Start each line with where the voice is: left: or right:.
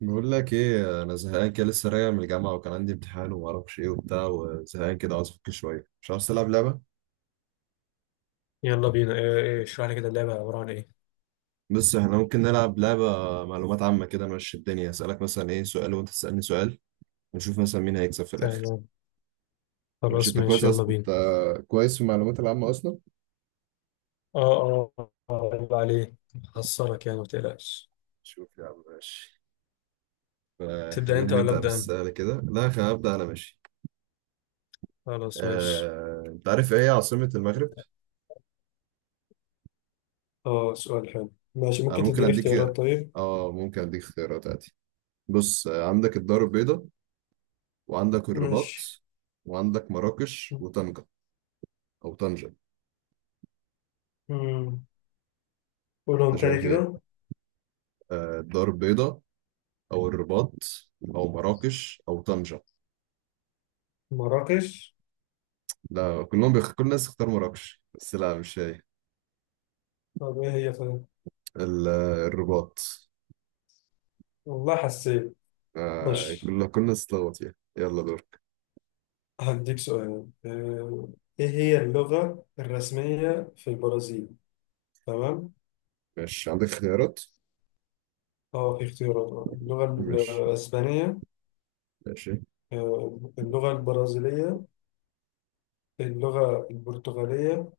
right: بقول لك ايه، انا زهقان كده، لسه راجع من الجامعه، وكان عندي امتحان وما اعرفش ايه وبتاع، وزهقان كده عاوز افك شويه. مش عاوز تلعب لعبه؟
left: يلا بينا. إيه، اشرح لي كده. اللعبة عبارة عن ايه؟
right: بس احنا ممكن نلعب لعبه معلومات عامه كده. ماشي، الدنيا اسالك مثلا ايه سؤال، وانت تسالني سؤال، ونشوف مثلا مين هيكسب في الاخر.
left: تمام.
right: ماشي،
left: خلاص
right: انت كويس
left: ماشي، يلا
right: أص...
left: بينا.
right: انت كويس في المعلومات العامه اصلا.
left: اه، اه، يلا عليك. هخسرك يعني، ما تقلقش.
right: شوف يا عم، ماشي.
left: تبدأ
right: فخلينا
left: انت ولا
right: نبدا
left: أبدأ انا؟
right: بالسؤال كده. لا، خلينا ابدا انا، ماشي.
left: خلاص ماشي.
right: انت عارف ايه هي عاصمه المغرب؟
left: اه، سؤال حلو. ماشي،
right: انا
left: ممكن
right: ممكن
left: تديني
right: اديك
left: اختيارات؟ طيب.
right: اه ممكن اديك اختيارات عادي. بص، عندك الدار البيضاء، وعندك
left: ماشي.
right: الرباط، وعندك مراكش وطنجة، أو طنجة.
left: مم. قولهم
right: أنت
left: تاني
right: شايف إيه؟
left: كده.
right: الدار البيضاء، أو الرباط، أو مراكش أو طنجة.
left: مراكش.
right: لا، كل الناس اختار مراكش، بس لا، مش هي.
left: طب ايه هي طيب؟
right: الرباط.
left: والله حسيت. ماشي،
right: كل الناس اتلخبط فيها، يلا دورك.
left: هديك سؤال. ايه هي اللغة الرسمية في البرازيل؟ تمام.
right: ماشي، عندك خيارات؟
left: اه، في اختيارات. اللغة
right: ماشي،
left: الأسبانية،
right: ماشي،
left: اللغة البرازيلية، اللغة البرتغالية،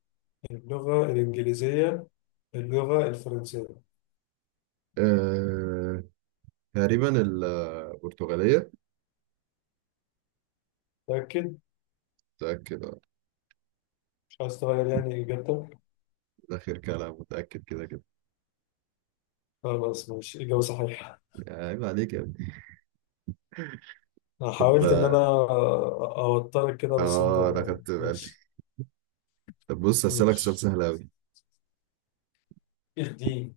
left: اللغة الإنجليزية، اللغة الفرنسية.
right: آه... تقريبا البرتغالية.
left: متأكد؟
right: متأكد،
left: مش عايز تغير يعني إجابتك؟
right: ده آخر كلام، متأكد كده كده.
left: خلاص ماشي، إجابة صحيحة.
right: عيب عليك يا ابني.
left: أنا
right: طب،
left: حاولت إن أنا
right: اه.
left: أوترك كده، بس أنت
right: انا خدت بالي.
left: ماشي.
right: طب بص، هسألك سؤال
left: ماشي.
right: سهل أوي.
left: الدين.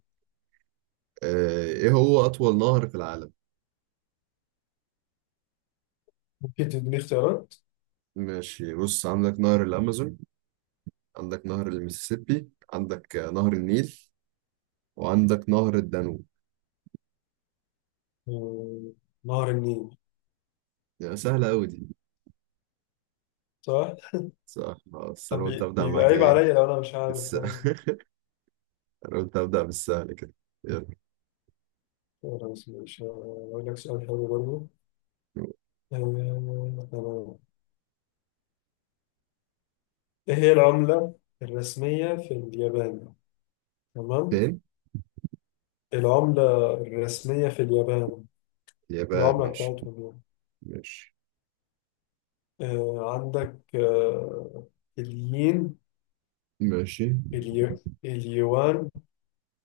right: إيه هو أطول نهر في العالم؟
left: ممكن تديني اختيارات؟
right: ماشي، بص، عندك نهر الأمازون، عندك نهر المسيسيبي، عندك نهر النيل، وعندك نهر الدانوب.
left: آه، نهر النيل.
right: يعني سهلة أوي دي.
left: صح؟
right: صح. بس أنا
left: طب
right: قلت أبدأ
left: بيبقى
right: معاك،
left: عيب
right: إيه
left: عليا لو أنا مش عارف
right: بس.
left: طبعا.
right: أنا قلت أبدأ بالسهل كده. يلا.
left: خلاص ماشي، هقول لك سؤال حلو برضه. تمام. ايه هي العملة الرسمية في اليابان؟ تمام.
right: فين؟
left: العملة الرسمية في اليابان.
right: اليابان،
left: العملة
right: ماشي.
left: بتاعتهم
right: ماشي،
left: يعني. عندك الين،
right: ماشي،
left: اليو اليوان،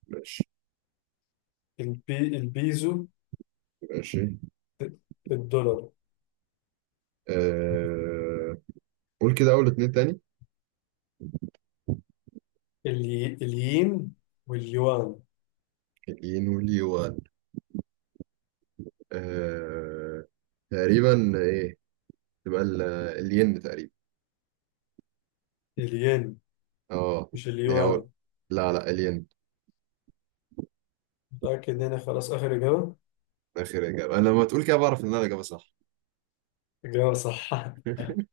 right: ماشي،
left: البيزو،
right: ماشي،
left: الدولار.
right: آه... قول كده أول اتنين تاني.
left: الين واليوان.
right: الين واليوان. آه... تقريبا إيه؟ تبقى ال- الين تقريبا.
left: الين،
right: اه،
left: مش
right: اللي هو،
left: اليوان.
right: لا لا الين.
left: متأكد هنا، خلاص آخر إجابة.
right: اخر اجابه. انا لما تقول كده، بعرف ان انا الاجابه صح.
left: إجابة صح.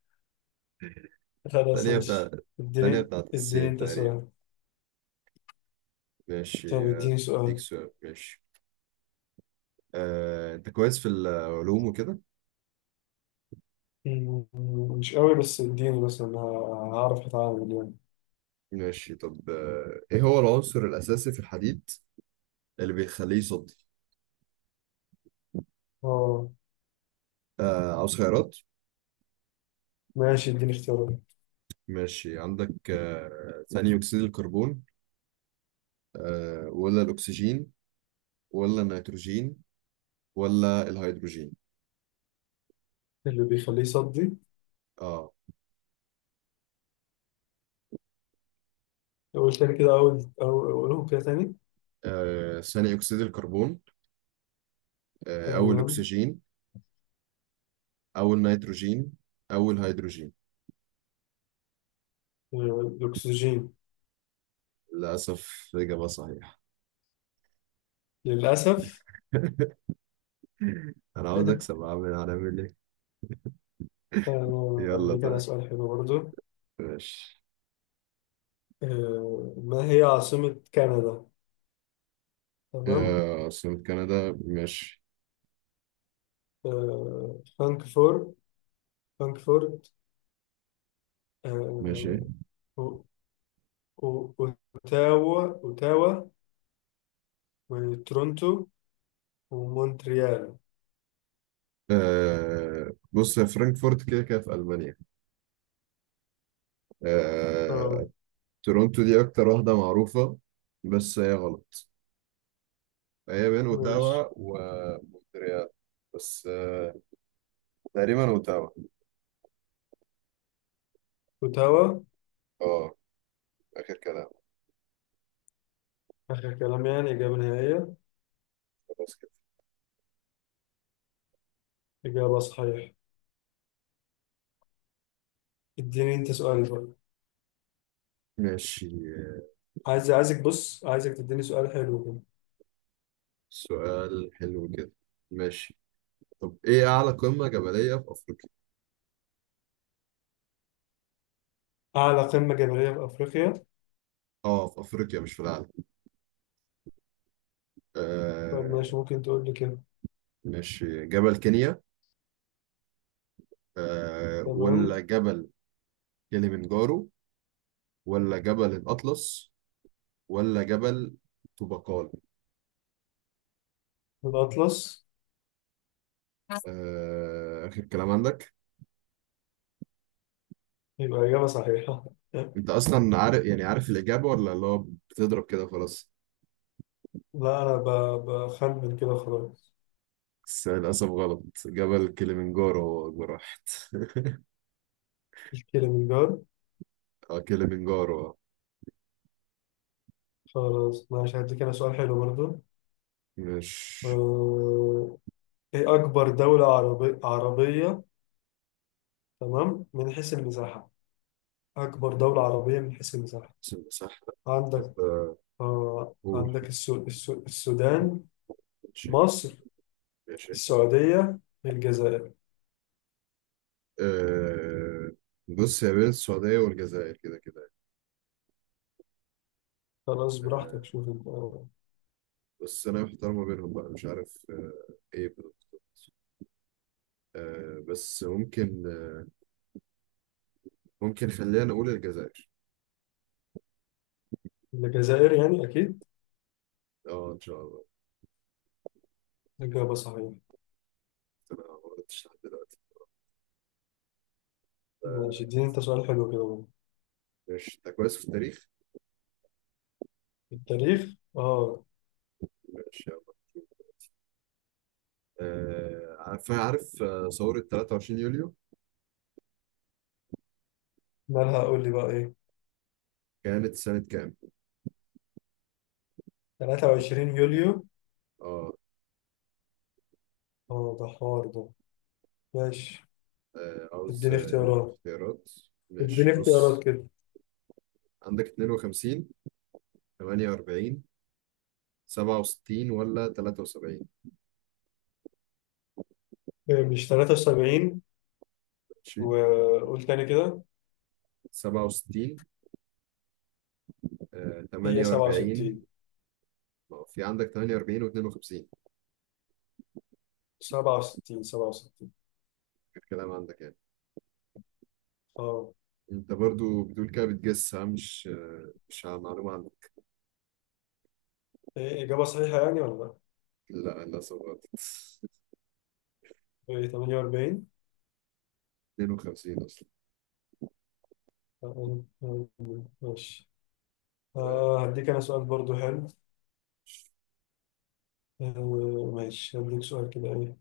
left: خلاص
right: الثانيه بتاع
left: ماشي.
right: الثانيه
left: اديني
right: بتاعت
left: اديني
right: الصين
left: انت
right: تقريبا.
left: سؤال.
right: ماشي،
left: طب اديني
right: اديك
left: سؤال.
right: سؤال، ماشي. انت كويس في العلوم وكده؟
left: مم، مش قوي، بس اديني مثلا هعرف اتعامل يعني.
right: ماشي، طب، ايه هو العنصر الاساسي في الحديد اللي بيخليه يصدي؟
left: اه.
right: عاوز خيارات؟
left: ماشي، اديني اختيارات.
right: ماشي، عندك ثاني اكسيد الكربون، ولا الاكسجين، ولا النيتروجين، ولا الهيدروجين.
left: اللي بيخليه يصدي؟
right: اه.
left: اقول تاني كده. اقولهم كده تاني.
right: ثاني أكسيد الكربون، أو
left: تمام.
right: الأكسجين، أو النيتروجين، أو الهيدروجين.
left: الاكسجين.
right: للأسف إجابة صحيحة.
left: للاسف.
right: أنا عاوز أكسب، هنعمل إيه؟ يلا
left: اديك انا
right: طيب.
left: سؤال حلو برضو.
right: ماشي،
left: ما هي عاصمة كندا؟ تمام.
right: عاصمة كندا، ماشي،
left: آه، فانكفور فانكفورت،
right: ماشي،
left: آه، أو- أو- اوتاوا اوتاوا، وتورونتو، ومونتريال.
right: بص يا فرانكفورت، كده كده في ألمانيا. آه،
left: اه.
right: تورونتو دي أكتر واحدة معروفة، بس هي غلط. هي بين أوتاوا
left: ماشي.
right: ومونتريال، بس تقريبا أوتاوا.
left: وتوا.
right: اه، آخر كلام.
left: آخر كلام يعني إجابة نهائية.
right: خلاص كده.
left: إجابة صحيحة. اديني أنت سؤال بقى.
right: ماشي،
left: عايزك، بص، عايزك تديني سؤال حلو كده.
right: سؤال حلو كده، ماشي. طب، ايه اعلى قمة جبلية في افريقيا؟
left: أعلى قمة جبلية في أفريقيا.
right: اه، في افريقيا، مش في العالم.
left: طب
right: آه
left: ماشي، ممكن تقول لي كده.
right: ماشي، جبل كينيا،
left: تمام.
right: ولا جبل كليمنجارو، ولا جبل الاطلس، ولا جبل طوبقال.
left: الأطلس.
right: اخر كلام عندك؟
left: يبقى إجابة صحيحة.
right: انت اصلا عارف، يعني عارف الاجابة، ولا اللي هو بتضرب كده خلاص؟
left: لا، أنا بخمن كده خلاص.
right: بس للاسف غلط، جبل كليمنجارو هو اكبر واحد.
left: الكليمنجارو.
right: اه، كليمنجارو.
left: خلاص ماشي، هديك أنا سؤال حلو برضه.
right: ماشي،
left: أه... إيه أكبر دولة عربية، تمام، من حيث المساحة. أكبر دولة عربية من حيث المساحة.
right: صح. طب
left: عندك
right: قول.
left: عندك السودان،
right: ماشي،
left: مصر،
right: ماشي.
left: السعودية، الجزائر.
right: أه، بص، هي بين السعودية والجزائر كده كده.
left: خلاص
right: أه،
left: براحتك، شوف انت.
right: بس أنا محتار ما بينهم بقى، مش عارف إيه بالظبط. أه بس ممكن، خلينا نقول الجزائر.
left: الجزائر يعني أكيد.
right: أه، إن شاء الله.
left: إجابة صحيحة.
right: أنا ما غلطتش لحد دلوقتي.
left: ماشي،
right: آه،
left: اديني انت سؤال حلو كده بقى.
right: ماشي، أنت كويس في التاريخ؟
left: التاريخ، اه.
right: ماشي يلا. عارف ثورة 23 يوليو،
left: مالها، قول لي بقى ايه.
right: كانت سنة كام؟
left: 23 يوليو.
right: أه.
left: اه، ده حوار ده. ماشي،
right: عاوز
left: اديني اختيارات.
right: اختيارات.
left: اديني
right: ماشي
left: اختيارات
right: بص،
left: كده.
right: عندك 52، 48، 67، ولا 73؟
left: إيه، مش 73.
right: ماشي،
left: وقول تاني كده.
right: 67،
left: هي
right: 48.
left: 67،
right: ما هو في عندك 48 و52.
left: 67، 67.
right: الكلام عندك يعني.
left: اه.
right: انت برضو بتقول كده، بتجس ها؟ مش على معلومة عندك.
left: إيه، إجابة صحيحة يعني ولا لأ؟
right: لا، للأسف غلط.
left: ايه، 48.
right: 52 أصلا.
left: ماشي.
right: آه،
left: هديك انا سؤال برضو حلو. ماشي، هديك سؤال كده ايه.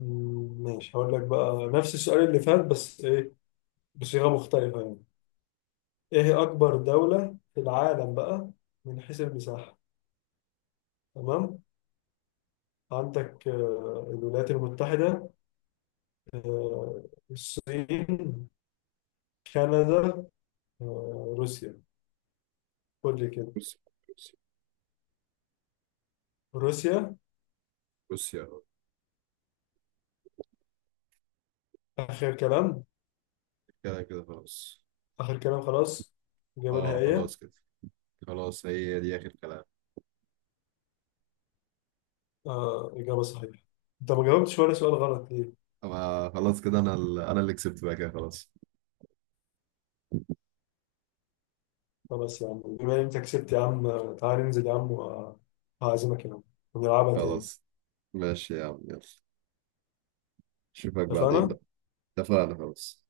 left: ماشي، هقول لك بقى نفس السؤال اللي فات، بس ايه، بصيغة مختلفة يعني. ايه هي اكبر دولة في العالم بقى، من حيث المساحة؟ تمام. عندك الولايات المتحدة، آه الصين، كندا، روسيا. قول لي كده.
right: بص بص
left: روسيا.
right: بص يا رب،
left: اخر كلام.
right: كده كده خلاص.
left: اخر كلام، خلاص. إجابة
right: اه،
left: نهائية.
right: خلاص كده. خلاص هي دي آخر كلام.
left: إجابة صحيحة. أنت ما جاوبتش ولا سؤال غلط ليه؟
right: أما خلاص كده، أنا اللي كسبت بقى، كده خلاص.
left: خلاص يا عم، بما إن أنت كسبت يا عم، تعالى ننزل يا عم، وهعزمك يا عم، ونلعبها تاني.
right: خلاص ماشي يا عم، يلا، اشوفك بعدين
left: اتفقنا؟
right: بقى. اتفقنا خلاص.